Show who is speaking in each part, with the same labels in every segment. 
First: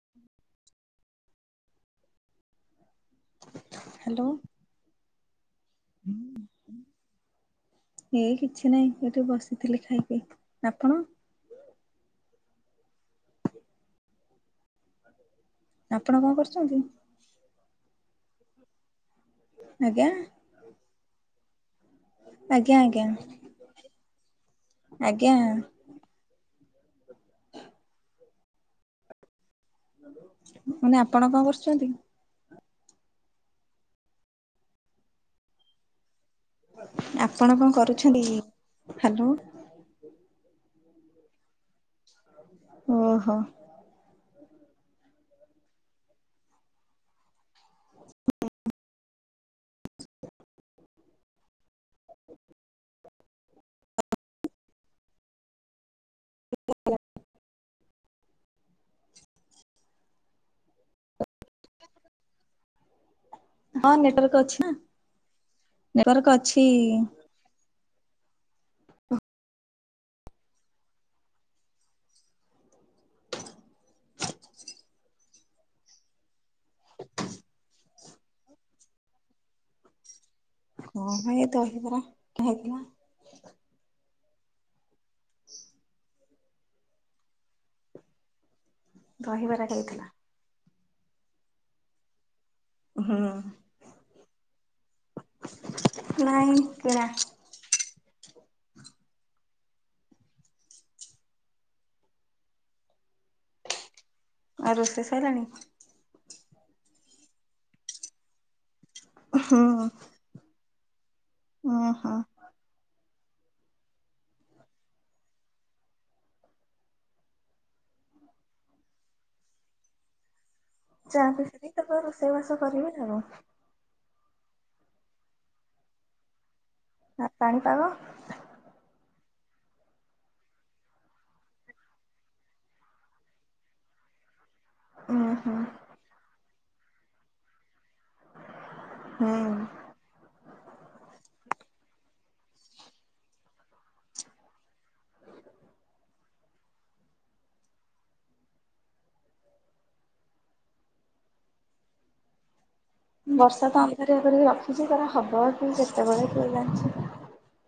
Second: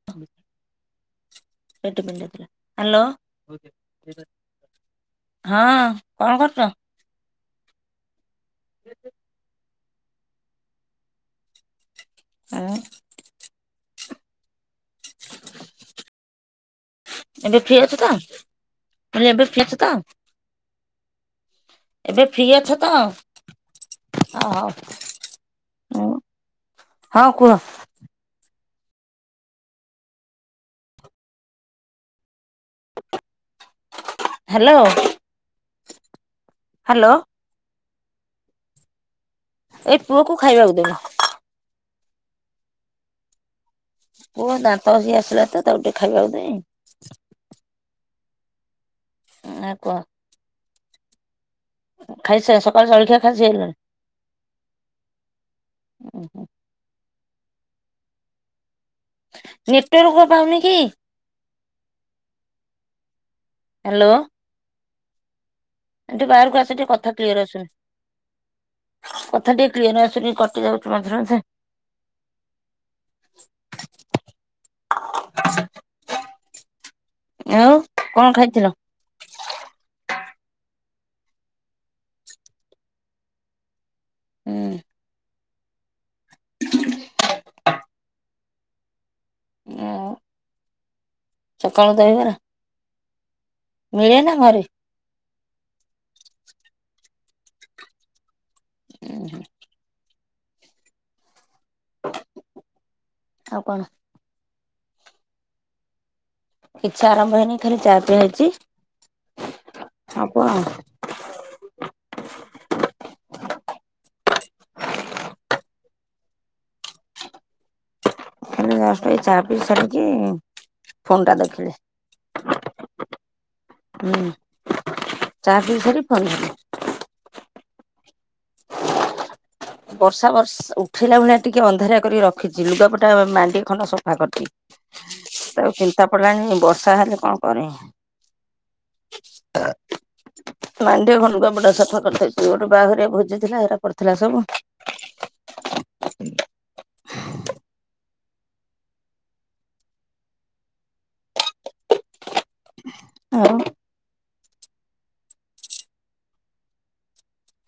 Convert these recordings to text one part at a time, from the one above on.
Speaker 1: [unintelligible]
Speaker 2: Hello
Speaker 1: [unintelligible]
Speaker 2: ଇଏ କିଛି ନାହିଁ, ଏଠି ବସିଥିଲି ଖାଇକି। ଆପଣ?
Speaker 1: [inaudible]
Speaker 2: ଆପଣ ଙ୍କ କରୁଚନ୍ତି?
Speaker 1: ଏବେ ଫ୍ରି ଅଛ ତ? ଏବେ ଫ୍ରି ଅଛ ତ?
Speaker 2: ଆଜ୍ଞା
Speaker 1: ଏବେ ଫ୍ରି ଅଛ
Speaker 2: ଆଜ୍ଞା
Speaker 1: ତ?
Speaker 2: ଆଜ୍ଞା ଆଜ୍ଞା
Speaker 1: [inaudible]
Speaker 2: ନେ ଆପଣ ଙ୍କ କରୁଚନ୍ତି?
Speaker 1: [unintelligible] ହାଲୋ।
Speaker 2: ଆପଣ ଙ୍କ କରୁଛନ୍ତି କି? ହ୍ୟାଲୋ!
Speaker 1: ଏଇ ପୁଅ କୁ ଖାଇବାକୁ ଦେ
Speaker 2: [inaudible] ଓହୋ।
Speaker 1: ପୁଅ ଦାନ୍ତ ଘଷି ଆସିଲା ତ, ତାକୁ ଟିକେ ଖାଇବାକୁ ଦେଇଁ। [inaudible] [inaudible] ନେଟ୍ ୱାର୍କ ପାଉନି କି?
Speaker 2: ହଁ,
Speaker 1: ହ୍ୟାଲୋ
Speaker 2: ନେଟ୍--ର୍କ ଅଛି ନା। ନେଟୱାର୍କ
Speaker 1: ବାହାରକୁ
Speaker 2: ଅଛି।
Speaker 1: ଆସ ଟିକେ କଥା କ୍ଲିୟର ଆ--ନି। କଥା ଟିକେ କ୍ଲିୟର ଆସୁନି, କଟି ଯାଉଚି ମଝିରେ ମ ଆଉ କ'ଣ ଖାଇଥିଲ?
Speaker 2: ହଁ ମ, ଏଇ ଦହି ବରା ଥିଲା।
Speaker 1: [inaudible]
Speaker 2: ଦହି ବରା ହେଇ ଥିଲା।
Speaker 1: ଆଉ ସକାଳୁ ଦହିବରା।
Speaker 2: ହୁଁ।
Speaker 1: ମିଳେ ନା ଘରେ?
Speaker 2: ନାଇଁ କିଣା।
Speaker 1: ଉଁ ହୁଁ। ଆଉ କଣ?
Speaker 2: ଆଉ ରୋଷେଇ ସଇଲାଣି?
Speaker 1: କିଛି ଆରମ୍ଭ ହେଇନି ଖାଲି ଚା ପିଆ ହେଇଚି।
Speaker 2: ହୁଁ।
Speaker 1: ହବ ଆଉ।
Speaker 2: ଉଁ ହୁଁ।
Speaker 1: ଖାଲି ଜଷ୍ଟ ଏଇ ଚା ପି ସାରିକି ଫୋନ
Speaker 2: ଚା
Speaker 1: ଟା
Speaker 2: ପିଇ
Speaker 1: ଦେଖିଲି
Speaker 2: ସାରିକି ତାପରେ ରୋଷେଇବାସ କରିବେ ଆଉ।
Speaker 1: ହୁଁ। ଚାହା ପି ସାରି, ଫୋନ୍ କରିବି।
Speaker 2: ଆ ପାଣିପାଗ
Speaker 1: ବର୍ଷା ବର୍ ଉଠେଇଲା ଭଳିଆ, ଟିକେ ଅନ୍ଧାରିଆ କରି ରଖିଚି। ଲୁଗାପଟା ମାଣ୍ଡିଏ ଖଣ୍ଡେ ସଫା କରିଚି।
Speaker 2: ଉଁ ହୁଁ
Speaker 1: ତାକୁ ଚିନ୍ତା ପଡିଲାଣି, ବର୍ଷା ହେଲେ କଣ କରିବି।
Speaker 2: ହୁଁ।
Speaker 1: [inaudible] ମାଣ୍ଡିଏ ଖଣ୍ଡେ ଲୁଗା ପଟା ସଫା କରିଦେଇଚି। ଗୋଟେ ବାହାଘରିଆ ଭୋଜିଥିଲା, ହେରା ପଡିଥିଲା ସବୁ। [inaudible]
Speaker 2: ବର୍ଷା
Speaker 1: ଆଉ
Speaker 2: ତ ଅନ୍ଧାରିଆ କରିକି ରଖିଚି। ତାର ହବ କି କେତେବେଳେ, କେ ଜାଣିଚି।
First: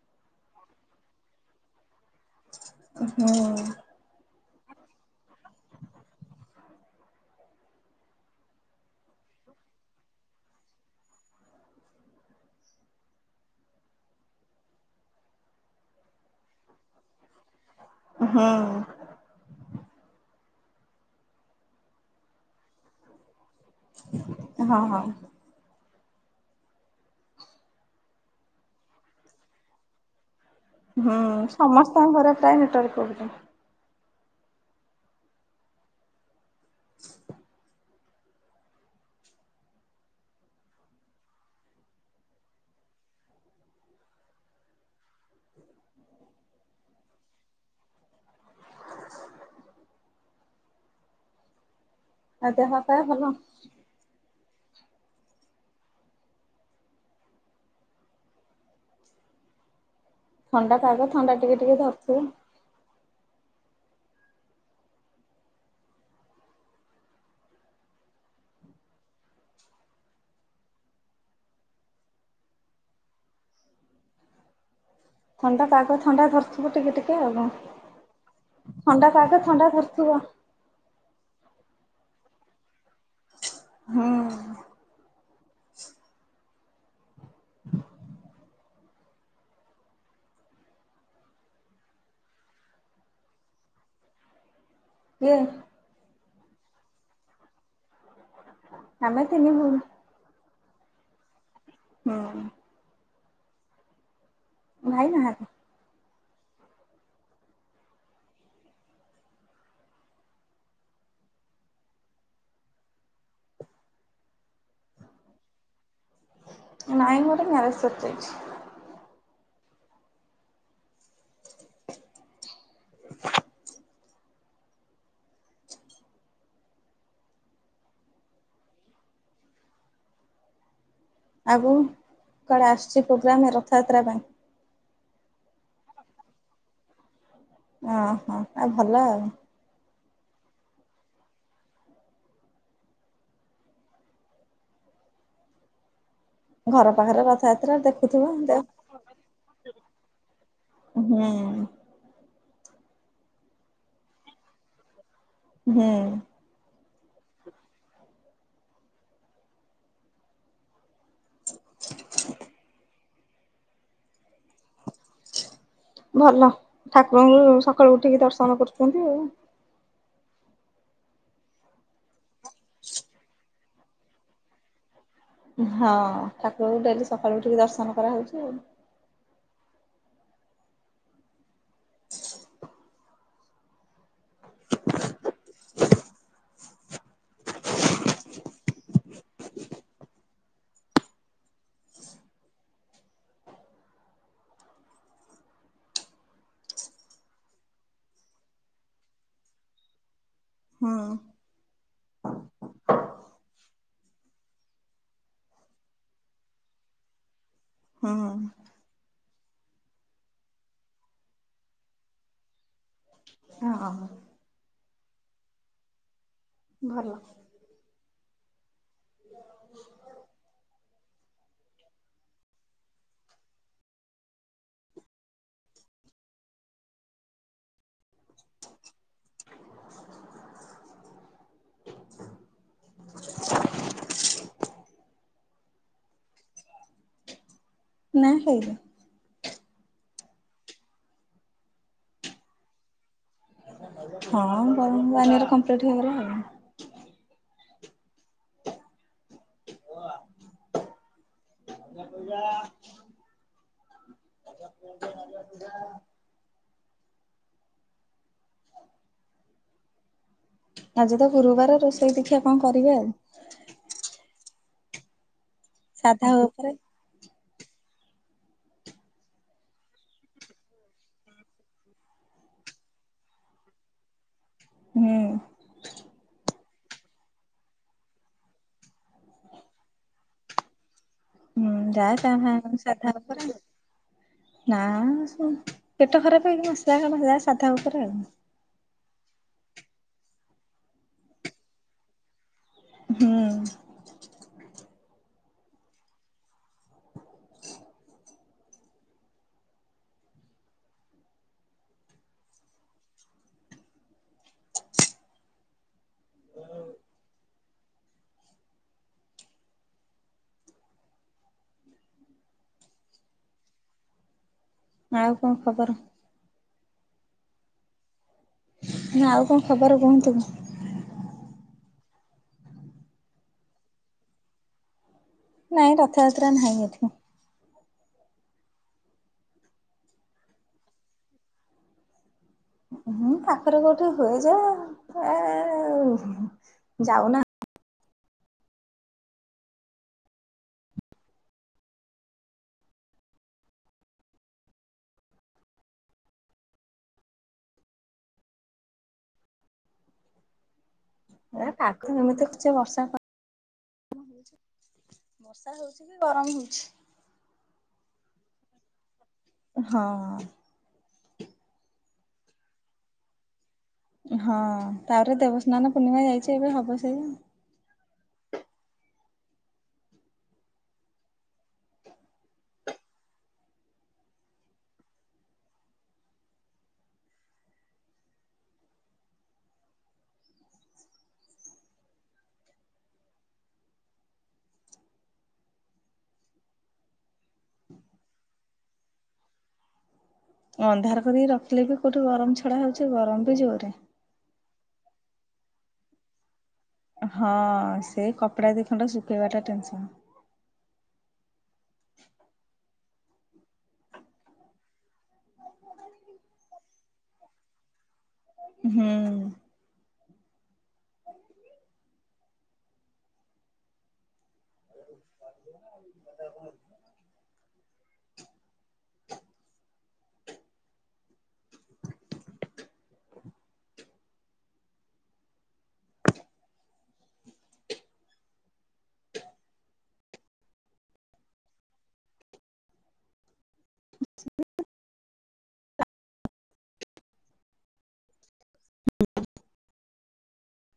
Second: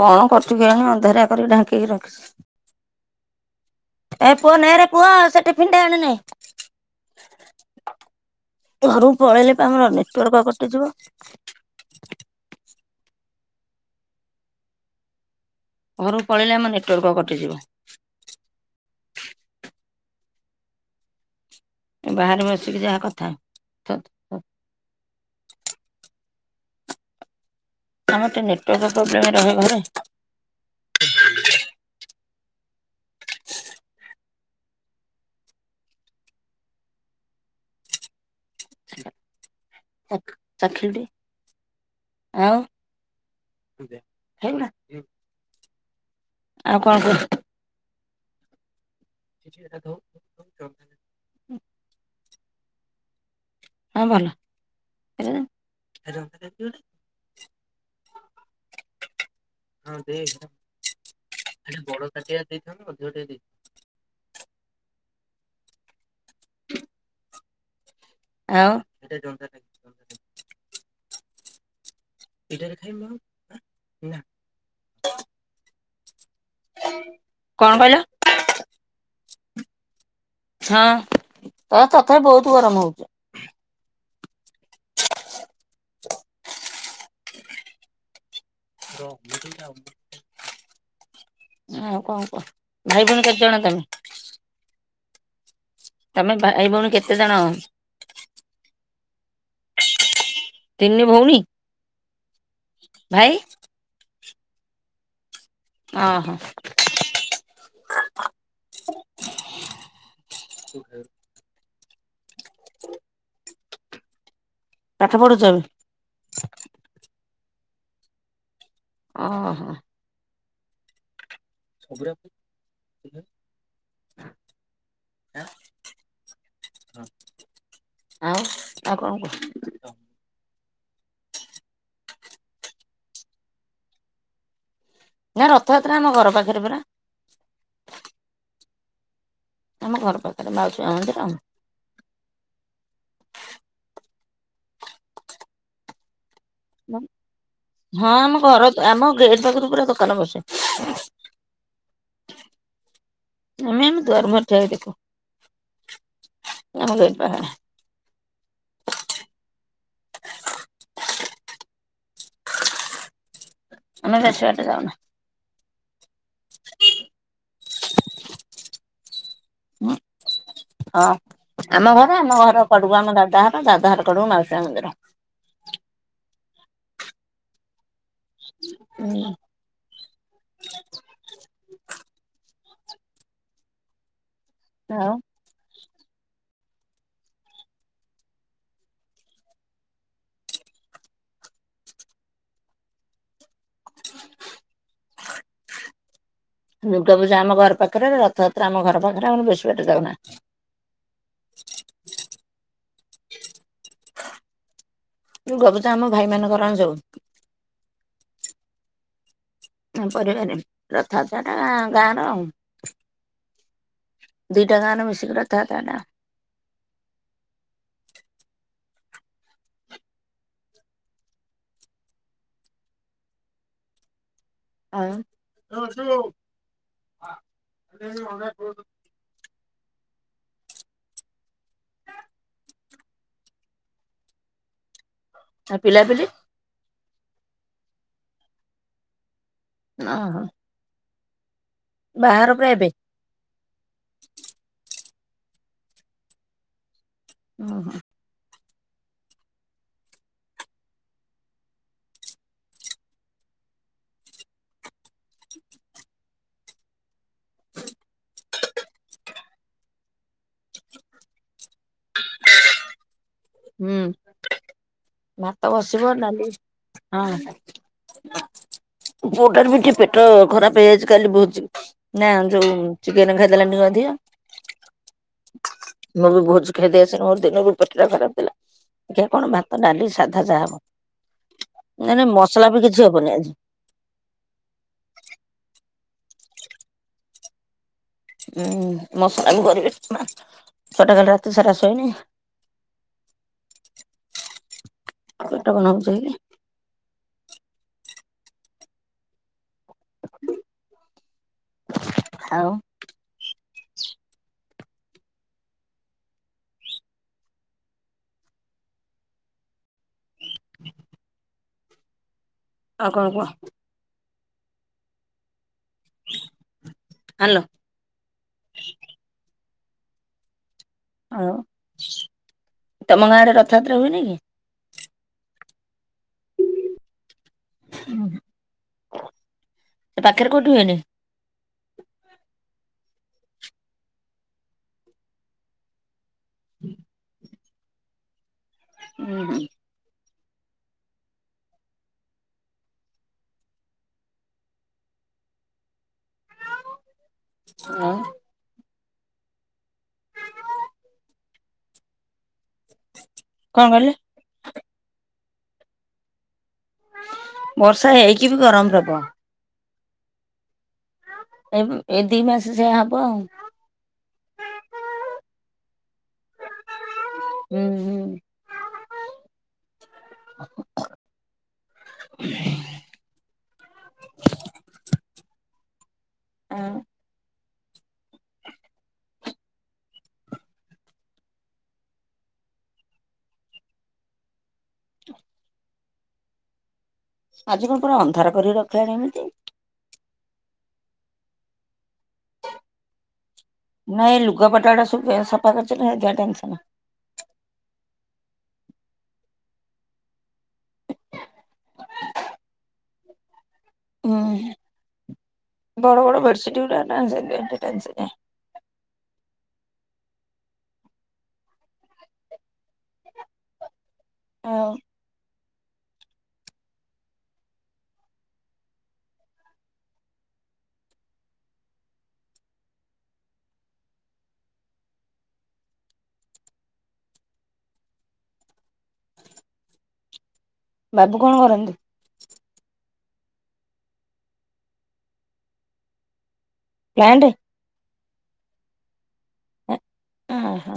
Speaker 1: କଣ କରୁଚି କେଜାଣି, ଅନ୍ଧାରିଆ କରିକି ଢାଙ୍କିକି ରଖିଚି।
Speaker 2: ହୁଁ।
Speaker 1: ଏ ପୁଅ ନେ ରେ ପୁଅ ସେ ଟିଫିନ୍‌ଟେ ଆଣି ନେ। ଘରୁକୁ ପଳେଇଲେ ପା ଆମର ନେଟୱାର୍କ କଟିଯିବ। ଘରକୁ ପଳେଇଲେ ଆମ ନେଟୱାର୍କ କଟିଯିବ।
Speaker 2: ହୁଁ।
Speaker 1: ବାହାରେ ବସିକି ଯାହା କଥା।
Speaker 2: ହଁ, ହଁ।
Speaker 1: ଆମର ଟିକେ ନେଟୱାର୍କ ପ୍ରୋବ୍ଲେମ ରହେ ଘରେ।
Speaker 2: ହୁଁ। ସମସ୍ତଙ୍କ ଘରେ ପ୍ରାୟ ନେଟୱାର୍କ ପ୍ରୋବ୍ଲେମ। [inaudible]
Speaker 1: ଚାଖ ଚାଖିଲୁ ଟିକେ ଆଉ ହେଇଗୁଡ଼ା ଆଉ କଣ। [unintelligible] [unintelligible]
Speaker 2: ଆଉ ଦେହ ପା ଭଲ?
Speaker 1: ହଁ, ଭଲ। [unintelligible] [inaudible] ହଁ, ଦେଖେ।
Speaker 2: ଥଣ୍ଡା ପାଗ, ଥଣ୍ଡା ଟିକେ ଟିକେ ଧରିଥିବ।
Speaker 1: ସେଇ ଦିନଠୁ ଅଧିକ ଟିକେ। [unintelligible] ଆଉ ଏଇଟାରେ ଖାଇବୁ [unintelligible] ନା।
Speaker 2: ଥଣ୍ଡା ପାଗ। ଥଣ୍ଡା ଧରିଥିବ ଟିକେ ଟିକେ, ଆଉ କଣ? ଥଣ୍ଡା ପାଗ। ଥଣ୍ଡା ଧରିଥିବ।
Speaker 1: ହଁ, ତ ତଥାପି ବହୁତୁ ଗରମ ହଉଚି।
Speaker 2: ହୁଁ-ଉ-। [inaudible]
Speaker 1: [unintelligible] ଆଉ କଣ କୁହ? ଭାଇ, ଭଉଣୀ କେତେ ଜଣ ତମେ?
Speaker 2: କିଏ?
Speaker 1: ତମେ ଭାଇ, ଭଉଣୀ କେତେ ଜଣ?
Speaker 2: ଆମେ ତିନି ଭଉଣୀ।
Speaker 1: ତିନି ଭଉଣୀ?
Speaker 2: ହୁଁ।
Speaker 1: ଭାଇ?
Speaker 2: ଭାଇ ନାହିଁ।
Speaker 1: ଅ, ହ। [inaudible] ପାଠ ପଢ଼ୁଛ ଏବେ?
Speaker 2: ନାଇଁ, ମୋର ମ୍ୟାରେଜ୍‌ ସରିଯାଇଛି।
Speaker 1: ଓହୋ। ଶୁଣିଲାନି? [unintelligible] ଆଉ ଆଉ କଣ କୁହ?
Speaker 2: ଆଗୁକୁ କୁଆଡ଼େ ଆସୁଚି ପ୍ରୋଗ୍ରାମ ରଥଯାତ୍ରା ପାଇଁ?
Speaker 1: ନା ରଥଯାତ୍ରା ଆମ ଘର ପାଖରେ ପରା।
Speaker 2: ଓହୋ ଆଉ ଭଲ ଆଉ।
Speaker 1: ଆମ ଘର ପାଖେରେ ମାଉସୀ ମା ମନ୍ଦିର ଆଉ
Speaker 2: ଘର ପାଖରେ ରଥଯାତ୍ରା
Speaker 1: ହଁ
Speaker 2: ଦେଖୁଥିବ
Speaker 1: ଆମ
Speaker 2: ଦେ
Speaker 1: ଘର ଆମ ଗେଟ୍ ପାଖରୁ ପୁରା ଦୋକାନ ବସେ।
Speaker 2: ହୁଁ
Speaker 1: ଆମେ ଆମ ଦୁଆର ମୁହଁରେ ଠିଆ ହେଇକି ଦେଖୁ।
Speaker 2: ହୁଁ।
Speaker 1: ଆମ ଦେଇ ପାଉଣା [unintelligible]
Speaker 2: [inaudible]
Speaker 1: ଆମେ ବେଶୀ ବାଟ ଯାଉନା।
Speaker 2: ଭଲ ଠାକୁରଙ୍କୁ ସକାଳୁ ଉଠିକି ଦର୍ଶନ କରୁଛନ୍ତି ଆଉ।
Speaker 1: [unintelligible] ହଁ ଆମ ଘର ଆମ ଘର କଡୁକୁ ଆମ ଦାଦା ଘର ଦାଦା ଘର କଡୁୁକୁ ମାଉସୀ ମା ମନ୍ଦିର।
Speaker 2: ହଁ ଠାକୁରଙ୍କୁ ଡେଲି ସକାଳୁ ଉଠିକି ଦର୍ଶନ କରାହଉଚି।
Speaker 1: ଉଁ। ଆଉ? ହ [inaudible] ଦୁର୍ଗାପୂଜା ଆମ ଘର ପାଖରେ। ରଥଯାତ୍ରା ଆମ ଘର ପାଖରେ ଆମେ ବେଶୀ ବାଟ ଯାଉନା।
Speaker 2: ହୁଁ।
Speaker 1: ଗବୁ ତ ଆମ ଭାଇ ମାନଙ୍କର ଆମେ ଯାଉ।
Speaker 2: ହୁଁ।
Speaker 1: ଉଁ ପରିବାରବି ଯାତ୍ରା ରଥଯାତ୍ରା ଟା ଗାଁ ର ଆଉ।
Speaker 2: ହୁଁ ଆମେ
Speaker 1: ଦୁଇଟା ଗାଁର ମିଶିକି ରଥଯାତ୍ରା ଟା।
Speaker 2: ଭଲ [inaudible]
Speaker 1: ଆଉ
Speaker 2: [inaudible] [inaudible]
Speaker 1: ଆ, ପିଲାପିଲି?
Speaker 2: ନା ହେଉନି।
Speaker 1: ଓହୋ! ବାହାଘର ପ୍ରାୟ ଏବେ?
Speaker 2: ହଁ ୱାନ୍ ୱାନ୍ ଇୟର୍ କମ୍ପ୍ଲିଟ୍ ହେଇଗଲା ଆଉ।
Speaker 1: ଓହୋ!
Speaker 2: [unintelligible] [unintelligible] ଆଜି ତ ଗୁରୁବାର ରୋଷେଇ ଦେଖିଆ କଣ କରିବା ଆଉ।
Speaker 1: ହୁଁ, ଭାତ ବସିବ
Speaker 2: ସାଧା
Speaker 1: ଡାଲି
Speaker 2: ଉପରେ
Speaker 1: ହଁ ପୁଅ ଟାର ବି ଟିକେ ପେଟ ଖରାପ ହେଇଯାଇଛି, କାଲି ଭୋଜି ନା ଯୋଉ ଚିକେନ୍ ଖାଇଦେଲାଣି ଟିକେ ଅଧିକ।
Speaker 2: ହୁଁ।
Speaker 1: ମୁଁ ବି ଭୋଜି ଖାଇ ଦେଇ ଆସିନି ମୋର ଦିନରୁ ପେଟଟା ଖରାପ। ଥିଲା। ଦେଖିଆ କଣ ଭାତ, ଡାଲି, ସାଧା ଯାହା ହବ,
Speaker 2: ହୁଁ ଯାହା
Speaker 1: ମାନେ
Speaker 2: ସାଧା
Speaker 1: ମସଲା ବି କିଛି
Speaker 2: ସାଧା
Speaker 1: ହବନି
Speaker 2: ଉପରେ
Speaker 1: ଆଜି।
Speaker 2: ନା, ହଁ ପେଟ ଖରାପ ହେଇକି ମସଲା କଣ ଖାଇବା, ସାଧା ଉପରେ ଆଉ।
Speaker 1: ଉଁ, ମସଲା ମୁଁ କରିବି ନା ଛୁଆଟା କାଲି ରାତି ସାରା ଶୋଇନି।
Speaker 2: ହୁଁ।
Speaker 1: ପେଟ କଣ ହଉଛି କି ଆଉ। ଆଉ କଣ କୁହ?
Speaker 2: ଆଉ କଣ ଖବର?
Speaker 1: ହ୍ୟାଲୋ।
Speaker 2: ନା ଆଉ କଣ ଖବର କୁହନ୍ତୁ?
Speaker 1: ଆଉ ତୋମ ଗାଁରେ ରଥଯାତ୍ରା ହୁଏନି କି?
Speaker 2: ନାଇଁ ରଥଯାତ୍ରା ନାହିଁ ଏଠି।
Speaker 1: ଅଁ, ହଁ, ସେ ପାଖରେ କୋଉଠି ହୁଏନି?
Speaker 2: ହୁଁ, ପାଖରେ କୋଉଠି ହୁଏ ଯେ ଆ, ଆ, ଆଉ ଯାଉନା।
Speaker 1: ଉଁ, ହୁଁ। ଆ,
Speaker 2: ନା ପାଖ ମାନେ ତ କିଛି ବର୍ଷା ଫ
Speaker 1: କଣ କହିଲେ
Speaker 2: [inaudible] ବର୍ଷା ହଉଛି ବି ଗରମ ହଉଛି।
Speaker 1: ବର୍ଷା ହେଇକି ବି ଗରମ ପ୍ରବଳ।
Speaker 2: ହଁ।
Speaker 1: ଏ ଉଁ, ଏ ଦି ମାସ ସେୟା ହବ ଆଉ।
Speaker 2: ଏ ହଁ ତାରେ ଦେବସ୍ନାନ ପୂର୍ଣ୍ଣିମା ଯାଇଛି ଏବେ ହବ ସେଇଆ।
Speaker 1: ହୁଁ, ହୁଁ। ଆଁ, ଆଜି କଣ ପୁରା ଅନ୍ଧାର କରିକି ରଖିଲାଣି ଏମିତି।
Speaker 2: ଅନ୍ଧାର କରିକି ରଖିଲେ ବି କୋଉଠି ଗରମ ଛଡା ହଉଛି। ଗରମ ବି ଜୋରରେ।
Speaker 1: ନାଇଁ ଲୁଗାପଟା ଗୁଡା ସବୁ [unintelligible] ସଫା କରିଚି ନା ଅଧିକା ଟେନସନ।
Speaker 2: ହଁ ସେଇ କପଡା ଦିଖଣ୍ଡ ଶୁଖେଇବା ଟା ଟେନସନ୍।
Speaker 1: ହୁଁ ବଡ ବଡ ବେଡସିଟ ଗୁଡା [unintelligible] ସେଥିପାଇଁ ଟେନସନିଆ।
Speaker 2: ହୁଁ।
Speaker 1: ଆଉ ବାବୁ କଣ କରନ୍ତି?
Speaker 2: [inaudible]
Speaker 1: ପ୍ଲାଣ୍ଟେ
Speaker 2: [inaudible]
Speaker 1: ଉଁ ହୁଁ।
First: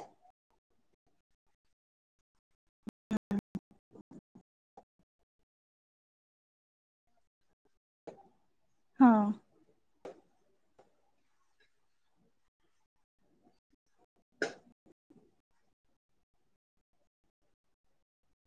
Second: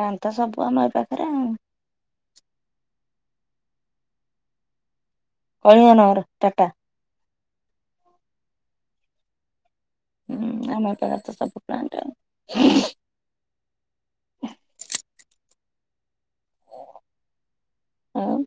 Speaker 1: [unintelligible] ତ ସବୁ ଆମ ଏ ପାଖରେ ଆଉ। କଳିଙ୍ଗ ନଗର ଟାଟା।
Speaker 2: ହଁ।
Speaker 1: ହୁଁ ଆମ ଏପଟେ ତ ସବୁ ପ୍ଲାଣ୍ଟ ଆଉ। [inaudible] ହୁଁ।